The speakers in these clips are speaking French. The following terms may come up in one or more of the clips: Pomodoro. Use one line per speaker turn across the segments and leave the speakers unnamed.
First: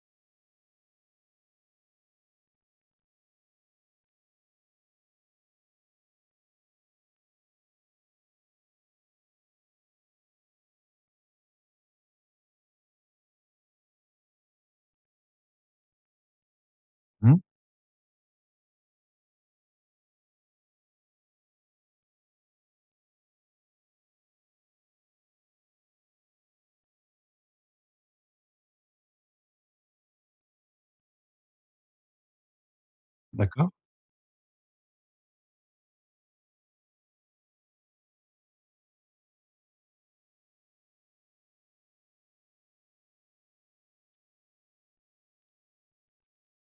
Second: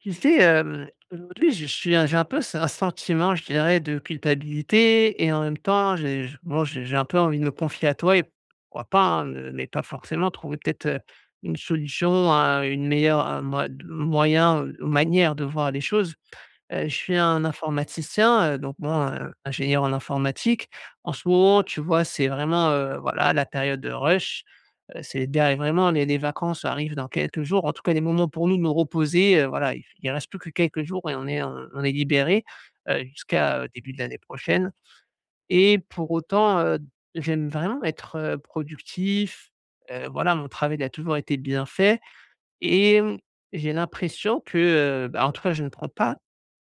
Tu sais, aujourd'hui, je suis un j'ai un peu ce un sentiment, je dirais, de culpabilité et en même temps, j'ai j bon, j'ai un peu envie de me confier à toi et pourquoi pas, hein, mais pas forcément trouver peut-être, une solution, un une meilleure, un moy moyen, manière de voir les choses. Je suis
Mmh.
un informaticien, donc bon, ingénieur en informatique. En ce moment, tu vois, c'est vraiment, voilà, la période de rush. C'est der vraiment, les vacances arrivent dans quelques jours. En tout cas, les moments pour nous de nous reposer, voilà, il reste plus que quelques jours et on est libéré jusqu'à,
D'accord,
début de l'année prochaine. Et pour autant, j'aime vraiment être, productif. Voilà, mon travail, il a toujours été bien fait, et j'ai l'impression que, bah, en tout cas, je ne prends pas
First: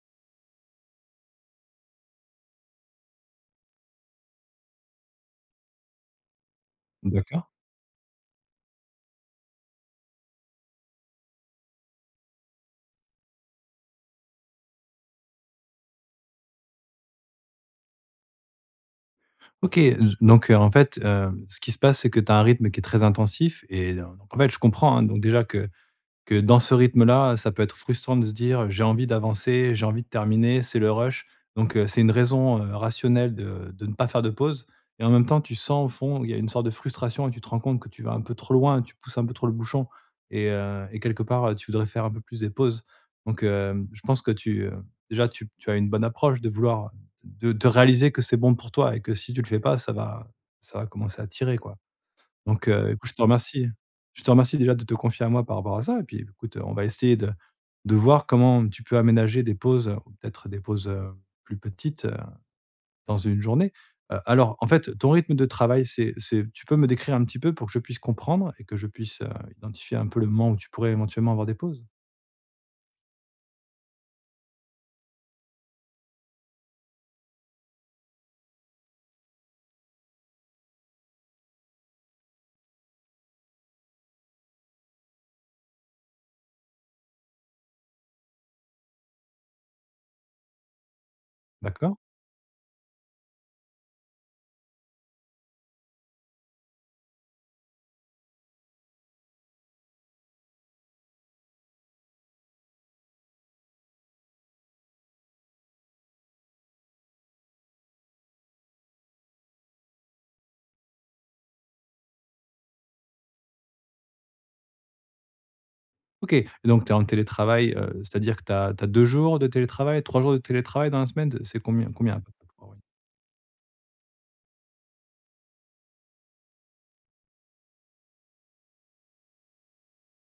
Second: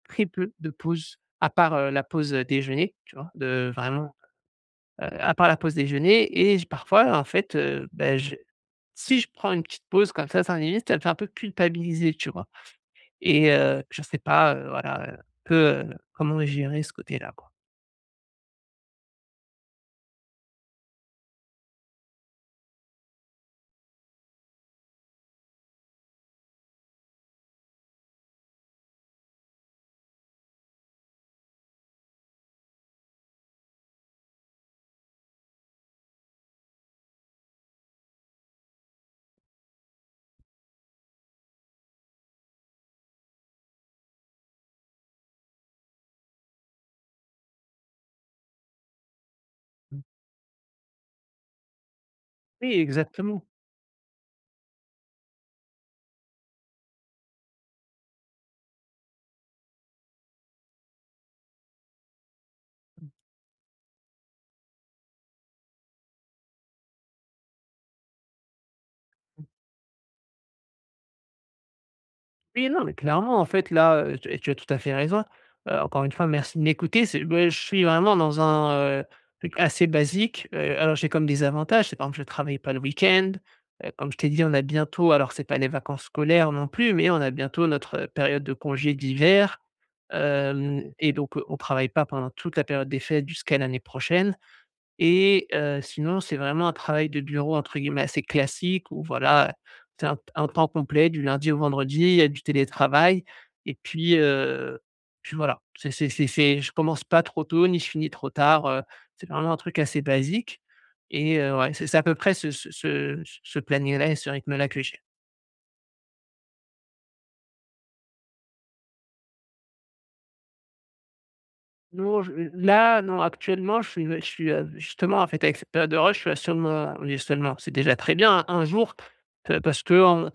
très peu de pauses, à part, la pause déjeuner, tu vois? De vraiment, à part la pause déjeuner et j parfois, en
d'accord.
fait, bah, je si je prends une petite pause comme ça, 5 minutes, ça me fait un peu culpabiliser, tu vois? Et je ne sais pas, voilà, un peu, comment gérer ce côté-là, quoi?
OK, z donc en fait, ce qui se passe, c'est que tu as un rythme qui est très intensif et donc en fait, je comprends, hein, donc déjà que dans ce rythme-là, ça peut être frustrant de se dire: «J'ai envie d'avancer, j'ai envie de terminer, c'est le rush». Donc, c'est une raison, rationnelle de ne pas faire de pause et en même temps, tu sens au fond, il y a une sorte de frustration et tu te rends compte que tu vas un peu trop loin, tu pousses un peu trop le bouchon et, et quelque part, tu voudrais faire un peu plus des pauses. Donc, je pense que déjà tu as une bonne approche de vouloir de réaliser que c'est bon pour toi et que si tu le fais pas, ça va commencer à tirer, quoi. Donc,
Oui,
écoute, je te
exactement.
remercie. Je te remercie déjà de te confier à moi par rapport à ça et puis écoute, on va essayer de voir comment tu peux aménager des pauses, ou peut-être des pauses, plus petites, dans une journée. Alors en fait, ton rythme de travail, c'est tu peux me décrire un petit peu pour que je puisse comprendre et que je puisse, identifier un peu le moment où tu pourrais éventuellement avoir des pauses?
Oui, non, mais clairement, en fait, là, tu as tout à fait raison. Encore une fois, merci de m'écouter. Je suis vraiment dans un, truc assez basique. Alors j'ai comme des avantages, c'est par exemple, je ne travaille pas le week-end. Comme je t'ai dit, on a bientôt, alors c'est pas les vacances scolaires non plus, mais on a bientôt notre, période de congé d'hiver. Hem Et donc, on ne travaille
D'accord.
pas pendant toute la période des fêtes jusqu'à l'année prochaine. Et sinon, c'est vraiment un travail de bureau, entre guillemets, assez «classique» où voilà, c'est un temps complet du lundi au vendredi, il y a du télétravail et puis, puis voilà. C'est je commence pas trop tôt ni je finis trop tard, c'est vraiment un truc assez basique, et ouais, c'est à peu près ce planning-là et ce rythme-là que j'ai.
OK. Et donc tu es en télétravail, c'est-à-dire que tu as 2 jours de télétravail, 3 jours de télétravail dans la semaine? C'est combien à
Non,
peu
je
près? Pour avoir une-
là, non, actuellement, je suis, justement en fait, avec cette période de rush, je suis à seulement, oui, seulement, c'est déjà très bien, un jour, parce que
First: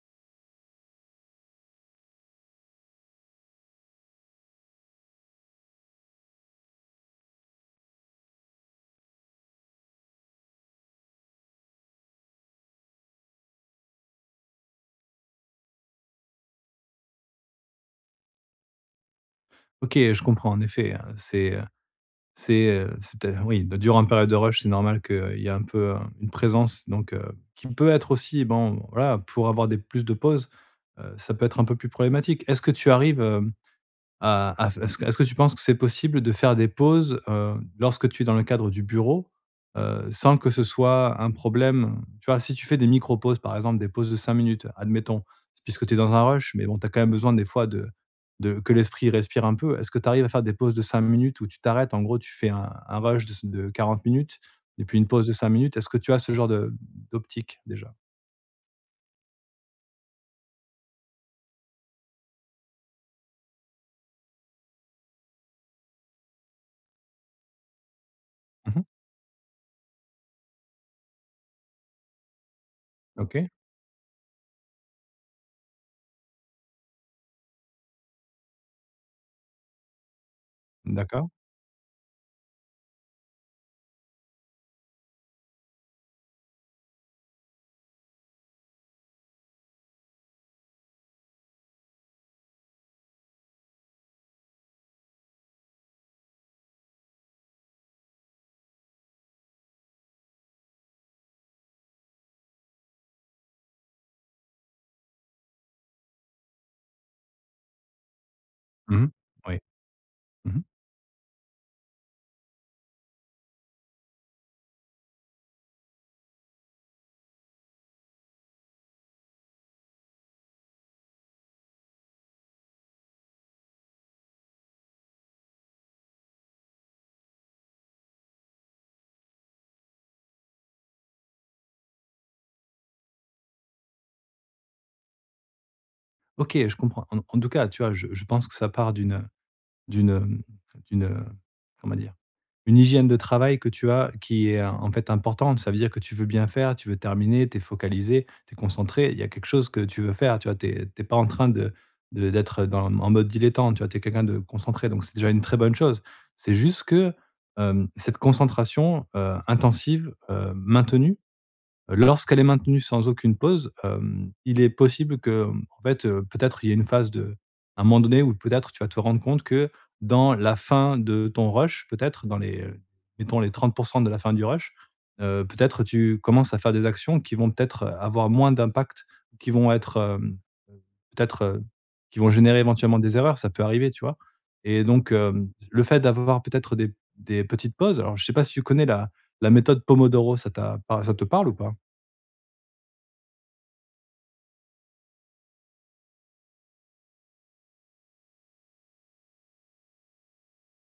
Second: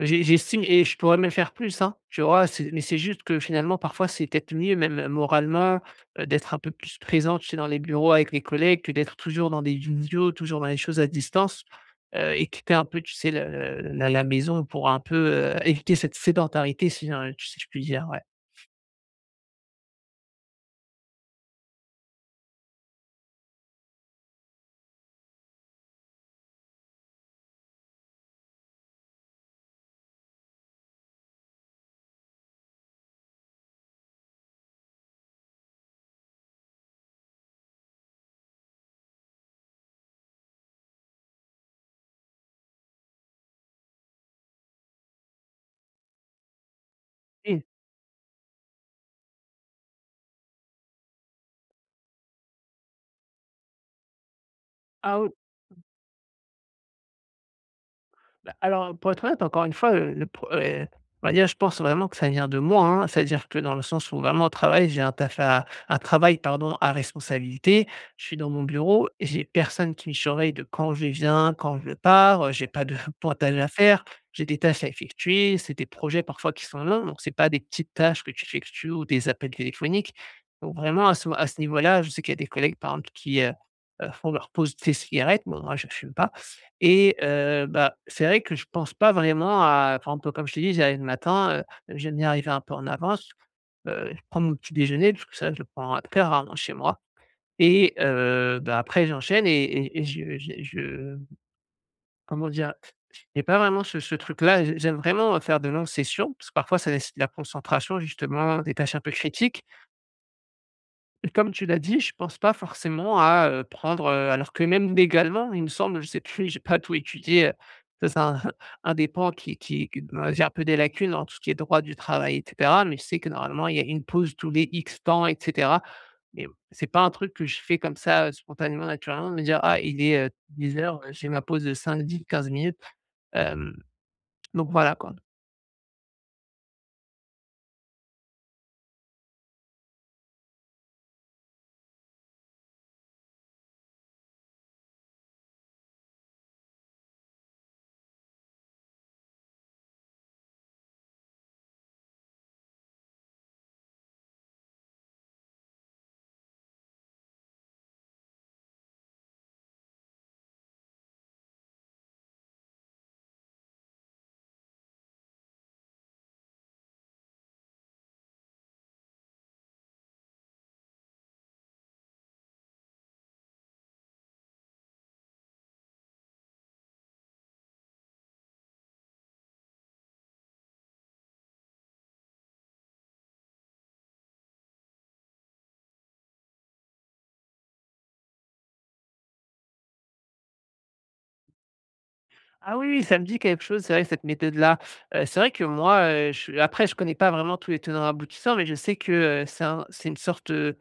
J'estime, et je pourrais même faire plus, hein, tu vois? C'est Mais c'est juste que, finalement, parfois, c'est peut-être mieux même moralement, d'être un peu plus présente, tu sais, dans les bureaux avec les collègues, que d'être toujours dans des vidéos, toujours dans les choses à distance, et quitter un peu, tu sais, le la maison pour un peu, éviter cette sédentarité, si, tu sais je puis dire, ouais.
OK, je comprends en effet. C'est peut-être oui, durant une période de rush, c'est normal qu'il y a un peu, une présence donc, qui peut être aussi bon, voilà, pour avoir des plus de pauses, ça peut être un peu plus problématique. Heu, est-ce que tu penses que c'est possible de faire des pauses, lorsque tu es dans le cadre du bureau, sans que ce soit un problème? Tu vois, si tu fais des micro-pauses, par exemple, des pauses de 5 minutes, admettons, puisque tu es dans un rush, mais bon, tu as quand même besoin des
Oui.
fois de que l'esprit respire un peu. Est-ce que tu arrives à faire des pauses de 5 minutes où tu t'arrêtes? En gros, tu fais un rush de 40 minutes et puis une
Ah
pause
oui.
de 5 minutes. Est-ce que tu as ce genre de d'optique déjà?
Bah, alors, pour être honnête, encore une fois, le pro on va dire, je pense vraiment que ça vient de moi, hein. C'est-à-dire que, dans le sens où, vraiment, au travail, j'ai un travail, pardon, à responsabilité. Je suis dans mon
Mmh.
bureau, et j'ai personne qui me surveille de quand je viens, quand je pars, j'ai pas de
OK,
pointage à faire. J'ai des tâches à effectuer, c'est des projets parfois qui sont longs, donc c'est pas des petites tâches que tu effectues ou des appels téléphoniques. Donc vraiment,
d'accord.
à ce niveau-là, je sais qu'il y a des collègues, par exemple, qui, font leur pause thé cigarette. Bon, moi, je ne fume pas. Et bah, c'est vrai que je pense pas vraiment à, par exemple, comme je te dit, j'arrive le matin, j'aime bien arriver un peu en avance, je prends mon petit déjeuner parce que c'est je le prends très rarement chez moi, et bah, après j'enchaîne, et je comment dire? J'ai pas vraiment ce truc-là, j'aime vraiment faire de longues sessions parce que parfois ça nécessite de la concentration, justement, des tâches un
Mmh.
peu
Oui.
critiques,
Mmh.
et comme tu l'as dit, je pense pas forcément à, prendre, alors que, même légalement, il me semble, je sais plus, j'ai pas tout étudié, ça c'est un un des pans qui on va dire, un peu des lacunes en tout ce qui est droit du travail et cetera, mais je sais que normalement il y a une pause tous les X temps, et cetera. Mais c'est pas un truc que je fais comme ça, spontanément, naturellement, de me dire: «Ah, il est, 10h, j'ai ma pause de 5, 10, 15 minutes Hem, donc voilà, quoi.
OK, je comprends. En tout cas, tu vois, je pense que ça part D'une, euh, d'une, euh, comment dire? Une hygiène de travail que tu as qui est, en fait, importante. Ça veut dire que tu veux bien faire, tu veux terminer, tu es focalisé, tu es concentré. Il y a quelque chose que tu veux faire, tu vois? T'es pas en train de d'être dans en mode dilettante, tu vois? Tu es quelqu'un de concentré, donc c'est déjà une très bonne chose. C'est juste que, cette concentration, intensive, maintenue lorsqu'elle est maintenue sans aucune pause, il est possible que, en fait, peut-être il y ait une phase de à un moment donné où peut-être tu vas te rendre compte que dans la fin de ton rush, peut-être dans les, mettons les 30 de la fin du rush, peut-être tu commences à faire des actions qui vont peut-être avoir moins d'impact, qui vont être, hem peut-être, qui vont générer éventuellement des erreurs, ça peut arriver, tu vois? Et donc, le fait d'avoir peut-être des petites pauses. Alors je sais pas si tu connais la méthode Pomodoro, ça te parle ou pas?
Ah oui, oui, ça me dit quelque chose, c'est vrai, cette méthode-là. C'est vrai que moi, je après, je connais pas vraiment tous les tenants aboutissants, mais je sais que, c'est un c'est une sorte,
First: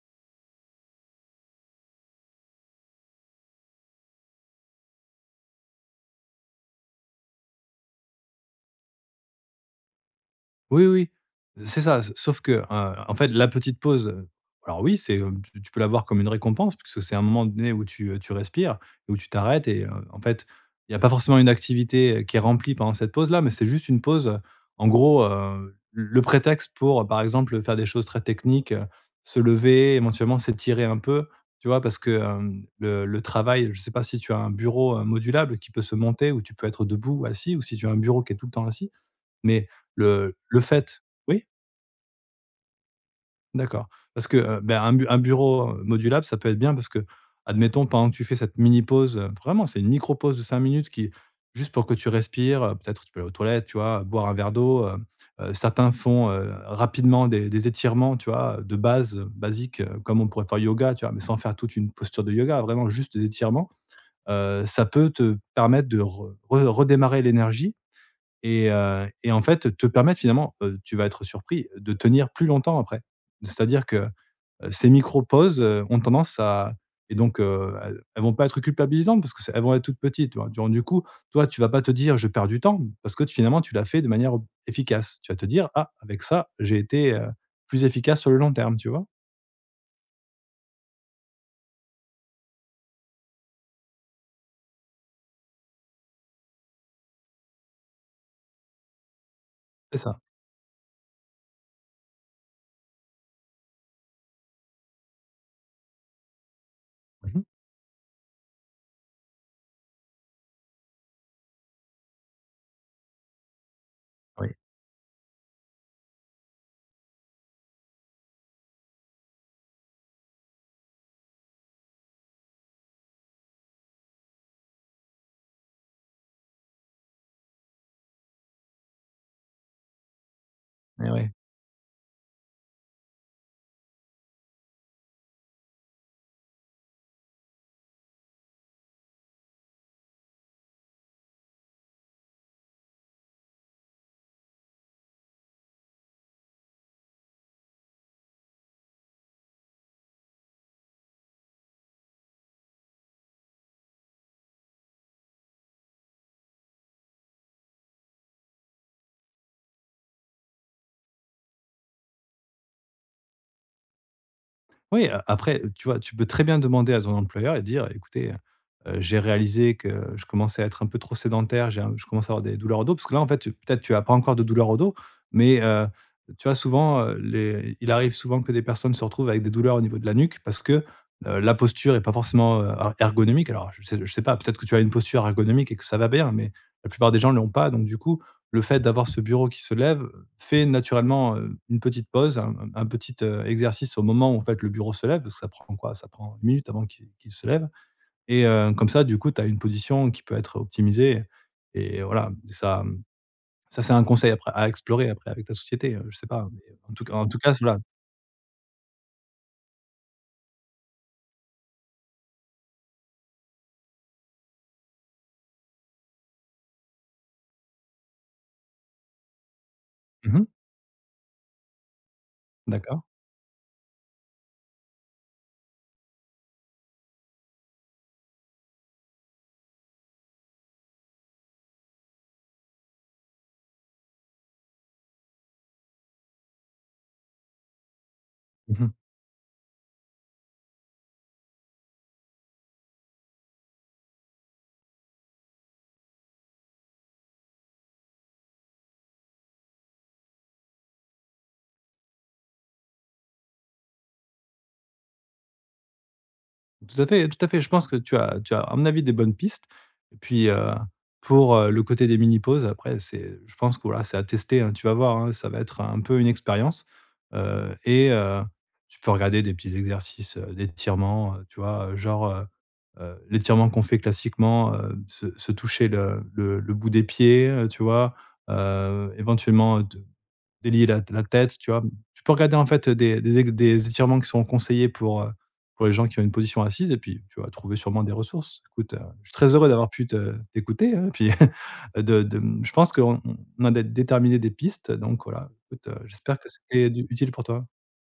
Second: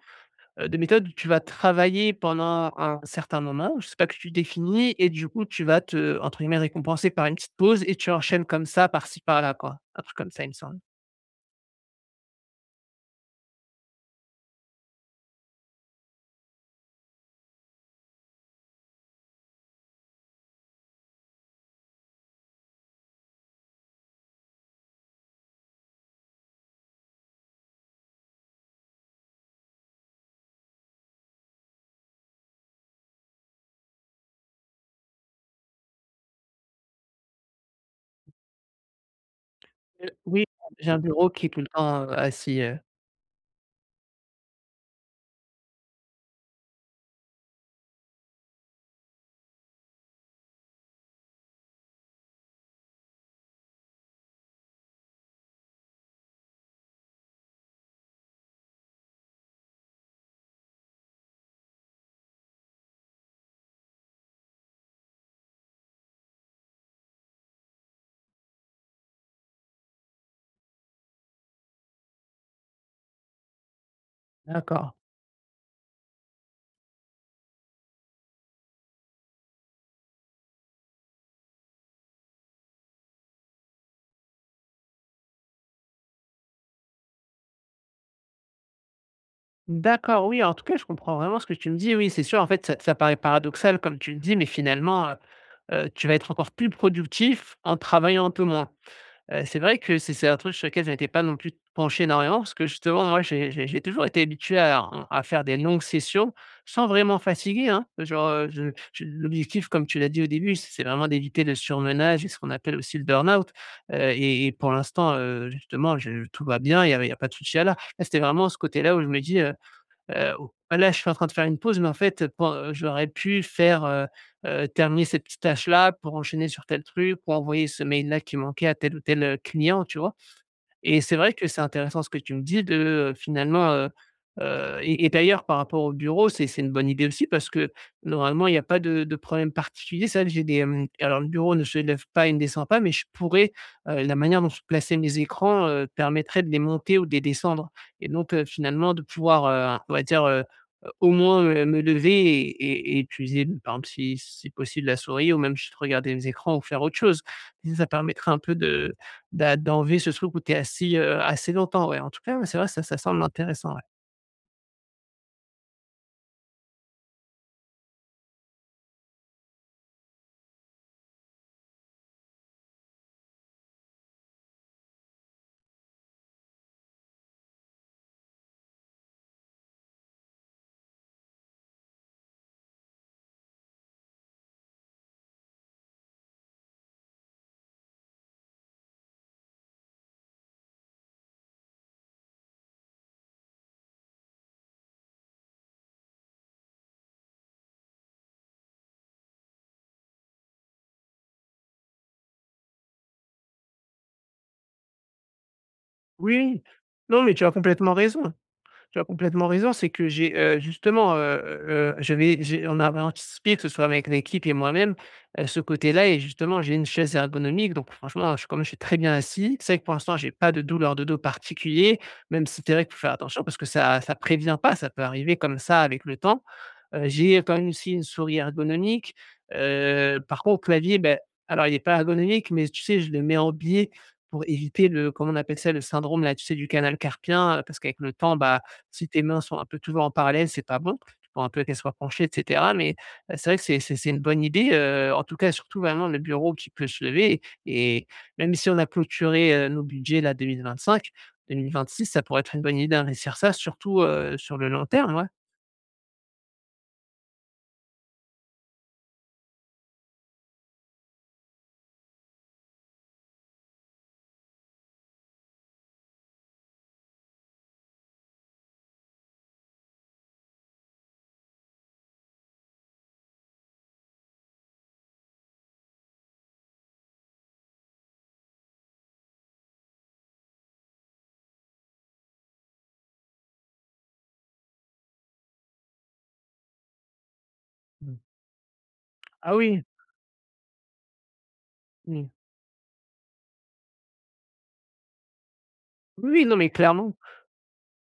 de méthode où tu vas travailler pendant un certain moment, je sais pas, que tu définis, et du coup tu vas te, entre guillemets, «récompenser» par une petite pause et tu enchaînes comme ça, par-ci par-là, quoi. Un truc comme ça, il me semble.
Oui, oui, oui. C'est ça. S Sauf que, en fait, la petite pause, alors oui, tu peux la voir comme une récompense puisque c'est un moment donné où tu respires et où tu t'arrêtes et, en fait, il y a pas forcément une activité, qui est remplie pendant cette pause-là, mais c'est juste une pause, en gros, le prétexte pour, par exemple, faire des choses très techniques, se lever, éventuellement s'étirer un peu, tu vois? Parce que, le travail, je ne sais pas si tu as un bureau, modulable qui peut se monter où tu peux être debout, assis ou si tu as un bureau qui est tout le temps assis. Mais le
Oui,
le
j'ai un
fait.
bureau
Oui?
qui est tout le temps, assis,
D'accord. Parce que, ben, un bureau, modulable, ça peut être bien parce que, admettons, pendant que tu fais cette mini pause, vraiment, c'est une micro pause de 5 minutes qui juste pour que tu respires, peut-être tu peux aller aux toilettes, tu vois? Boire un verre d'eau. Certains font, rapidement des étirements, tu vois? De base, basiques, comme on pourrait faire yoga, tu vois? Mais sans faire toute une posture de yoga, vraiment juste des étirements. Ça peut te permettre de re re redémarrer l'énergie et, et en fait, te permettre finalement, tu vas être surpris, de tenir plus longtemps après. C'est-à-dire que, ces
d'accord.
micro-pauses, ont tendance à. Et donc, elles vont pas être culpabilisantes parce que c'est elles vont être toutes petites, tu vois? Donc du coup, toi, tu vas pas te dire: «Je perds du temps» parce que finalement, tu l'as fait de manière efficace. Tu vas te dire: «Ah, avec ça, j'ai été, plus efficace sur le long terme», tu vois?
D'accord, oui, en tout cas, je comprends vraiment ce que tu me dis. Oui, c'est sûr, en fait, ça paraît paradoxal, comme tu le dis, mais finalement, tu vas être encore plus productif en travaillant un peu moins. C'est vrai que
C'est
c'est
ça.
c'est un truc sur lequel je n'étais pas non plus penché énormément parce que justement, moi, j'ai toujours été habitué à faire des longues sessions sans vraiment
Mmh.
fatiguer, hein. Genre, je l'objectif, comme tu l'as dit au début, c'est vraiment d'éviter le surmenage et ce qu'on appelle aussi le burn-out. Et pour l'instant, justement, je tout va bien, il n'y avait il y a pas de souci à là. Là, c'était vraiment ce côté-là où je me dis, oh, ah, là, je suis en train de faire une pause, mais en fait, pen j'aurais pu faire, terminer cette petite tâche-là pour enchaîner sur tel truc, pour envoyer ce mail-là qui manquait à tel ou tel, client, tu vois? Et c'est
Ouais.
vrai que c'est intéressant ce que tu me dis, de, finalement, et d'ailleurs, par rapport au bureau, c'est une bonne idée aussi, parce que normalement il n'y a pas de problème particulier. Ça j'ai des, hem Alors, le bureau ne se lève pas et ne descend pas, mais je pourrais, la manière dont sont placés mes écrans, permettrait de les monter ou de les descendre, et donc, finalement, de pouvoir, on va dire, au moins, me lever et et utiliser, par exemple, si c'est possible, la souris, ou même juste regarder les écrans ou faire autre chose. Ça permettrait un peu de d'a d'enlever ce truc où tu es assis, assez longtemps, ouais. En tout cas, ouais, c'est vrai, ça semble intéressant, ouais.
Oui, a après, tu vois, tu peux très bien demander à ton employeur et dire: «Écoutez, j'ai réalisé que je commençais à être un peu trop sédentaire, j'ai un je commence à avoir des douleurs au dos». Parce que là, en fait, peut-être tu n'as pas encore de douleurs au dos, mais, tu vois, souvent, les il arrive souvent que des personnes se retrouvent avec des douleurs au niveau de la nuque parce que, la posture est pas forcément, er ergonomique. Alors je sais pas, peut-être que tu as une posture ergonomique et que ça va bien, mais la plupart des gens ne l'ont pas. Donc du coup, le fait d'avoir ce bureau qui se lève fais naturellement, une petite pause, un petit, exercice au moment où en fait le bureau se lève, parce que ça prend quoi? Ça prend 1 minute avant qu'il se lève et, comme ça du coup tu as une position qui peut être optimisée et voilà, ça, ça c'est un conseil après à explorer après avec ta société, je sais
Oui,
pas,
oui.
mais
Non,
en
mais
tout
tu as
cas, voilà.
complètement raison. Tu as complètement raison, c'est que j'ai, justement, j'ai, on avait anticipé, que ce soit avec l'équipe et moi-même, ce côté-là, et justement, j'ai une chaise ergonomique, donc franchement, je comme je suis très bien assis, c'est vrai que pour l'instant, j'ai
Mmh.
pas de douleur de dos particulier, même si c'est vrai qu'il faut
D'accord.
faire attention parce que ça prévient pas, ça peut arriver comme ça avec le temps. J'ai quand même aussi une souris ergonomique. Par contre, clavier, ben alors il est pas ergonomique, mais tu sais, je le mets en biais pour éviter le, comment on appelle ça? Le syndrome, là, tu sais, du canal carpien, parce qu'avec le temps, bah,
Mmh.
si tes mains sont un peu toujours en parallèle, c'est pas bon. Il faut un peu qu'elles soient penchées, et cetera, mais c'est vrai que c'est une bonne idée, en tout cas, surtout vraiment le bureau qui peut se lever, et même si on a clôturé, nos budgets là, 2025, 2026, ça pourrait être une bonne idée d'investir ça, surtout, sur le long terme, ouais.
Tout à fait, tout à fait. Je pense que tu as, à mon avis, des bonnes pistes et puis, pour, le côté des mini pauses après c'est je pense que voilà, c'est à tester, hein. Tu vas voir, hein, ça va être un peu une expérience, et, tu peux regarder des petits exercices, d'étirement, tu vois? Genre, l'étirement qu'on fait classiquement, se se toucher le bout des pieds, tu vois? Éventuellement, délier la tête, tu vois? Tu peux regarder en fait des étirements qui sont conseillés pour les gens qui ont une position assise et puis tu vas trouver sûrement des
Mmh.
ressources. Écoute, je suis très
Ah
heureux
oui,
d'avoir pu te t'écouter, hein, et puis
mmh.
je pense qu'on on a dé déterminé des pistes, donc voilà. Écoute,
Oui,
j'espère
oui,
que
non, mais
c'était du
clairement.
utile pour toi.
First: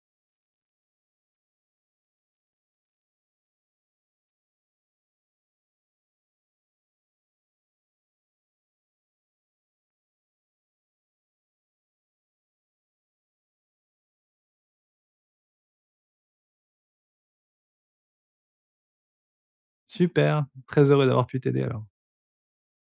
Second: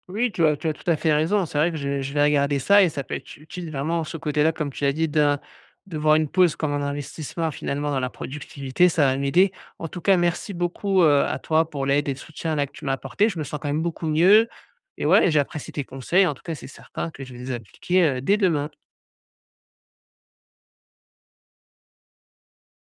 Oui, tu as tout à fait raison. C'est vrai que je vais regarder ça, et ça peut être utile, vraiment, ce côté-là, comme tu l'as dit, d'un de voir une pause comme un investissement, finalement, dans la productivité, ça va m'aider. En tout cas, merci beaucoup, à toi, pour l'aide et le soutien là que tu m'as apporté. Je me sens quand même beaucoup mieux, et ouais, j'ai apprécié tes conseils. En tout cas, c'est certain que je vais les appliquer, dès demain.
Super, très heureux d'avoir pu t'aider alors.